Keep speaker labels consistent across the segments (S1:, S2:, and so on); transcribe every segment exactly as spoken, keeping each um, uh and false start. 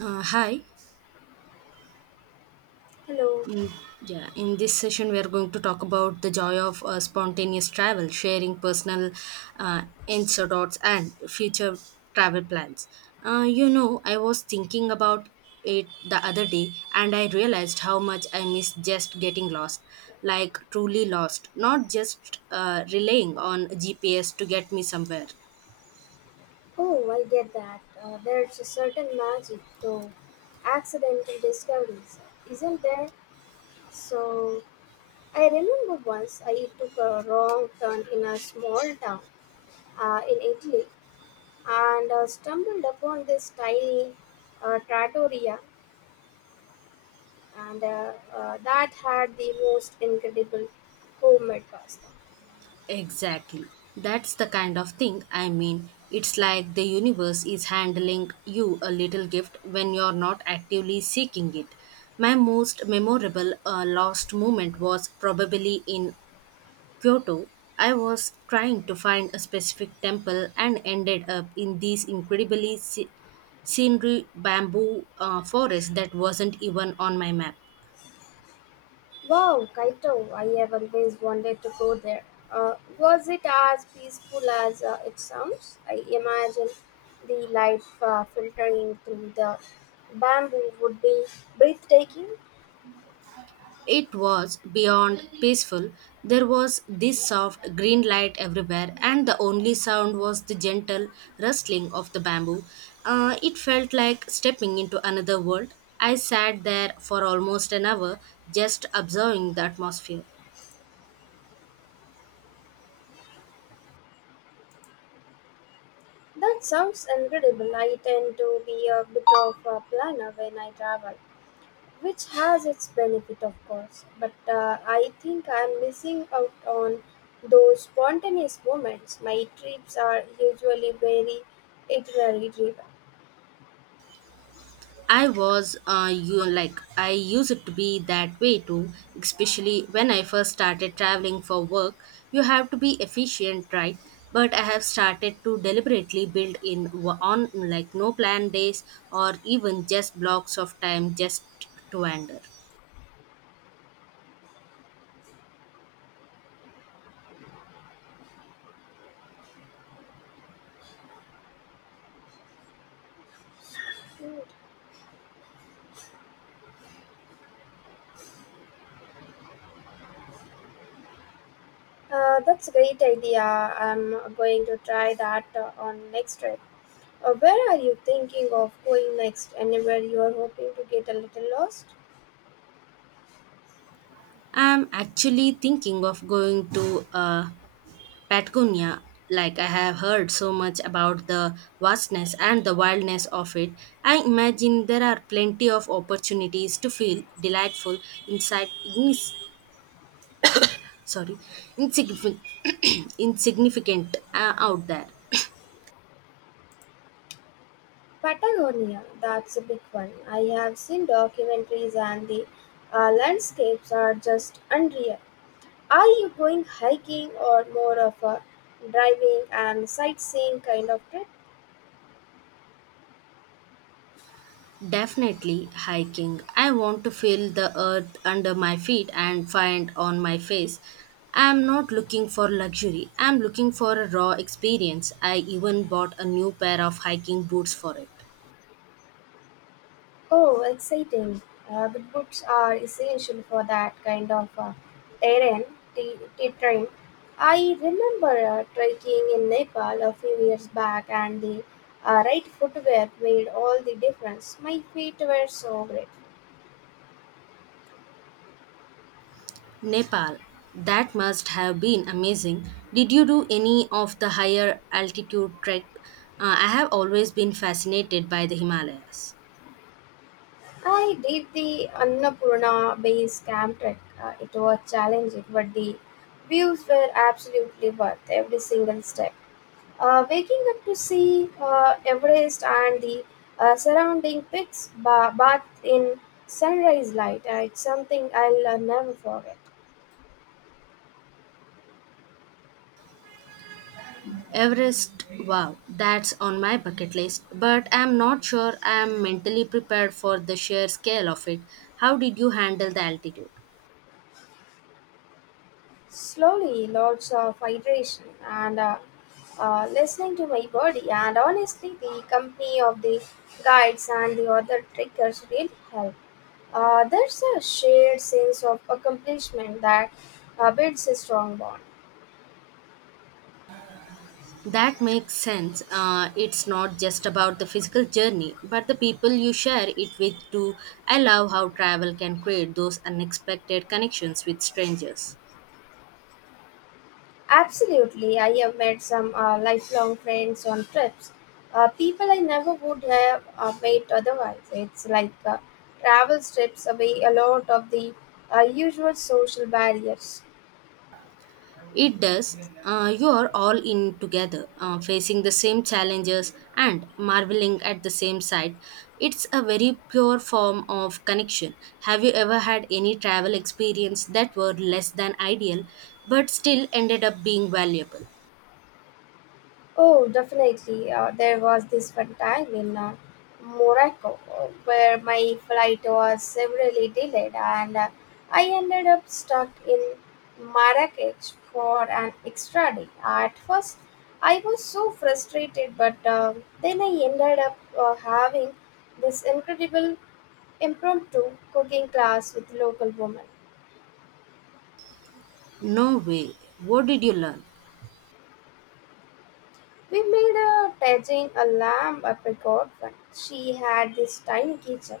S1: Uh, hi.
S2: Hello.
S1: In, yeah, in this session, we are going to talk about the joy of uh, spontaneous travel, sharing personal uh, anecdotes, and future travel plans. Uh, you know, I was thinking about it the other day, and I realized how much I miss just getting lost, like truly lost, not just uh, relying on G P S to get me somewhere.
S2: Oh, I get that. Uh, there's a certain magic to accidental discoveries, isn't there? So, I remember once I took a wrong turn in a small town uh, in Italy and uh, stumbled upon this tiny uh, trattoria and uh, uh, that had the most incredible homemade pasta.
S1: Exactly. That's the kind of thing I mean. It's like the universe is handling you a little gift when you're not actively seeking it. My most memorable uh, lost moment was probably in Kyoto. I was trying to find a specific temple and ended up in these incredibly sce- scenery bamboo uh, forest that wasn't even on my map.
S2: Wow, Kaito, I have always wanted to go there. Uh, was it as peaceful as uh, it sounds? I imagine the light uh, filtering through the bamboo would be breathtaking.
S1: It was beyond peaceful. There was this soft green light everywhere, and the only sound was the gentle rustling of the bamboo. Uh, it felt like stepping into another world. I sat there for almost an hour, just observing the atmosphere.
S2: That sounds incredible. I tend to be a bit of a planner when I travel, which has its benefit, of course. But uh, I think I'm missing out on those spontaneous moments. My trips are usually very itinerary driven.
S1: I was uh, you like I used to be that way too, especially when I first started traveling for work. You have to be efficient, right? But I have started to deliberately build in w- on like no plan days or even just blocks of time just to wander.
S2: Uh, that's a great idea. I'm going to try that uh, on next trip. Uh, where are you thinking of going next? Anywhere you are hoping to get a little lost?
S1: I'm actually thinking of going to a Patagonia, like I have heard so much about the vastness and the wildness of it. I imagine there are plenty of opportunities to feel delightful inside ignis sorry insignificant insignificant uh, out there.
S2: Patagonia, that's a big one. I have seen documentaries and the uh, landscapes are just unreal. Are you going hiking or more of a driving and sightseeing kind of trip?
S1: Definitely hiking. I want to feel the earth under my feet and find on my face. I'm not looking for luxury. I'm looking for a raw experience. I even bought a new pair of hiking boots for it.
S2: Oh, exciting. Uh, good books are essential for that kind of uh, terrain, t- terrain. I remember uh, trekking in Nepal a few years back and the uh, right footwear made all the difference. My feet were so great.
S1: Nepal. That must have been amazing. Did you do any of the higher altitude trek? Uh, I have always been fascinated by the Himalayas.
S2: I did the Annapurna base camp trek. Uh, it was challenging, but the views were absolutely worth every single step. Uh, waking up to see uh, Everest and the uh, surrounding peaks ba- bathed in sunrise light, uh, it's something I'll uh, never forget.
S1: Everest, wow, that's on my bucket list, but I'm not sure I'm mentally prepared for the sheer scale of it. How did you handle the altitude?
S2: Slowly, lots of hydration and, uh, uh, listening to my body, and honestly, the company of the guides and the other trekkers really helped. Uh, there's a shared sense of accomplishment that uh, builds a strong bond.
S1: That makes sense. Uh, it's not just about the physical journey, but the people you share it with too. I love how travel can create those unexpected connections with strangers.
S2: Absolutely, I have made some uh, lifelong friends on trips. Uh, people I never would have uh, met otherwise. It's like uh, travel strips away a lot of the uh, usual social barriers.
S1: It does. Uh, you are all in together, uh, facing the same challenges and marveling at the same sight. It's a very pure form of connection. Have you ever had any travel experience that were less than ideal, but still ended up being valuable?
S2: Oh, definitely. Uh, there was this one time in uh, Morocco uh, where my flight was severely delayed and uh, I ended up stuck in Marrakech for an extra day. At first, I was so frustrated, but uh, then I ended up uh, having this incredible impromptu cooking class with local women.
S1: No way. What did you learn?
S2: We made a tajin, a lamb, a picot one. She had this tiny kitchen,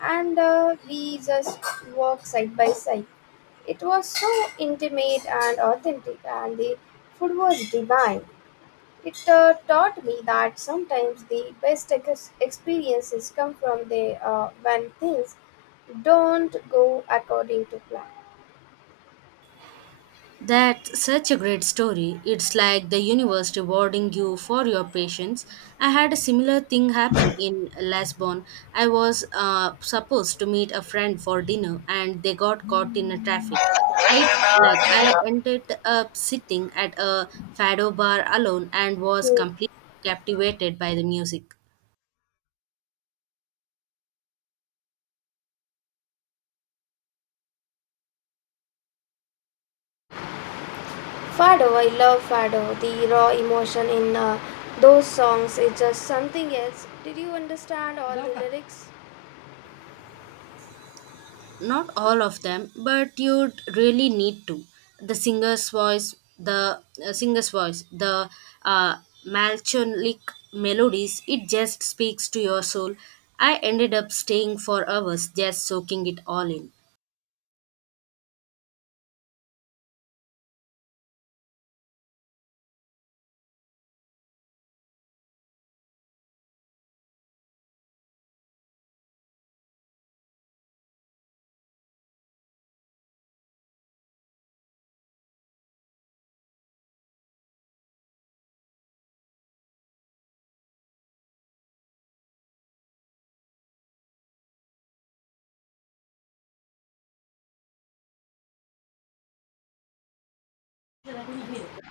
S2: and uh, we just walked side by side. It was so intimate and authentic, and the food was divine. It uh, taught me that sometimes the best ex- experiences come from the uh, when things don't go according to plan.
S1: That's such a great story. It's like the universe rewarding you for your patience. I had a similar thing happen in Lisbon. I was uh, supposed to meet a friend for dinner and they got caught in a traffic. I like I ended up sitting at a fado bar alone and was completely captivated by the music.
S2: Fado, I love Fado. The raw emotion in uh, those songs is just something else. Did you understand all the lyrics?
S1: Not all of them, but you'd really need to. The singer's voice, the uh, singer's voice, the uh, melancholic melodies, it just speaks to your soul. I ended up staying for hours just soaking it all in.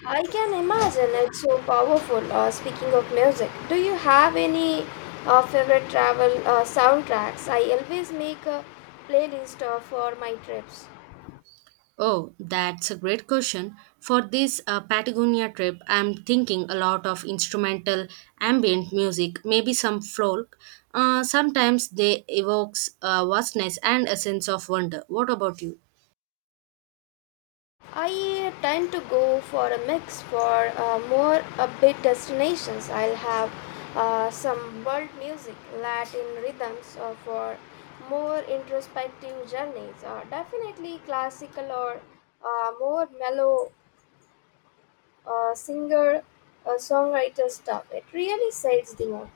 S2: I can imagine it's so powerful. Uh, speaking of music, do you have any uh, favorite travel uh, soundtracks? I always make a playlist uh, for my trips.
S1: Oh, that's a great question. For this uh, Patagonia trip, I'm thinking a lot of instrumental ambient music, maybe some folk. Uh, sometimes they evokes uh, vastness and a sense of wonder. What about you?
S2: I uh, tend to go for a mix for uh, more upbeat destinations. I'll have uh, some world music, Latin rhythms uh, for more introspective journeys. Uh, definitely classical or uh, more mellow uh, singer uh, songwriter stuff. It really sets the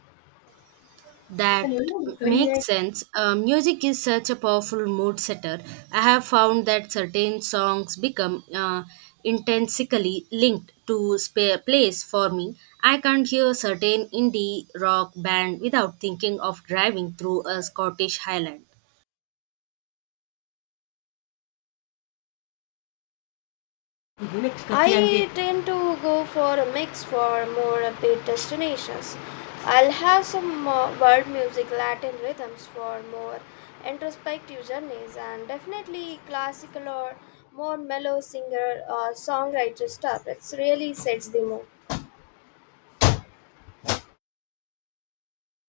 S1: That
S2: mood.
S1: makes sense. Uh, music is such a powerful mood setter. I have found that certain songs become uh, intrinsically linked to spa place for me. I can't hear certain indie rock band without thinking of driving through a Scottish highland.
S2: I Yes, tend to go for a mix for more upbeat destinations. I'll have some uh, world music, Latin rhythms for more introspective journeys, and definitely classical or more mellow singer or songwriter stuff. It really sets the mood.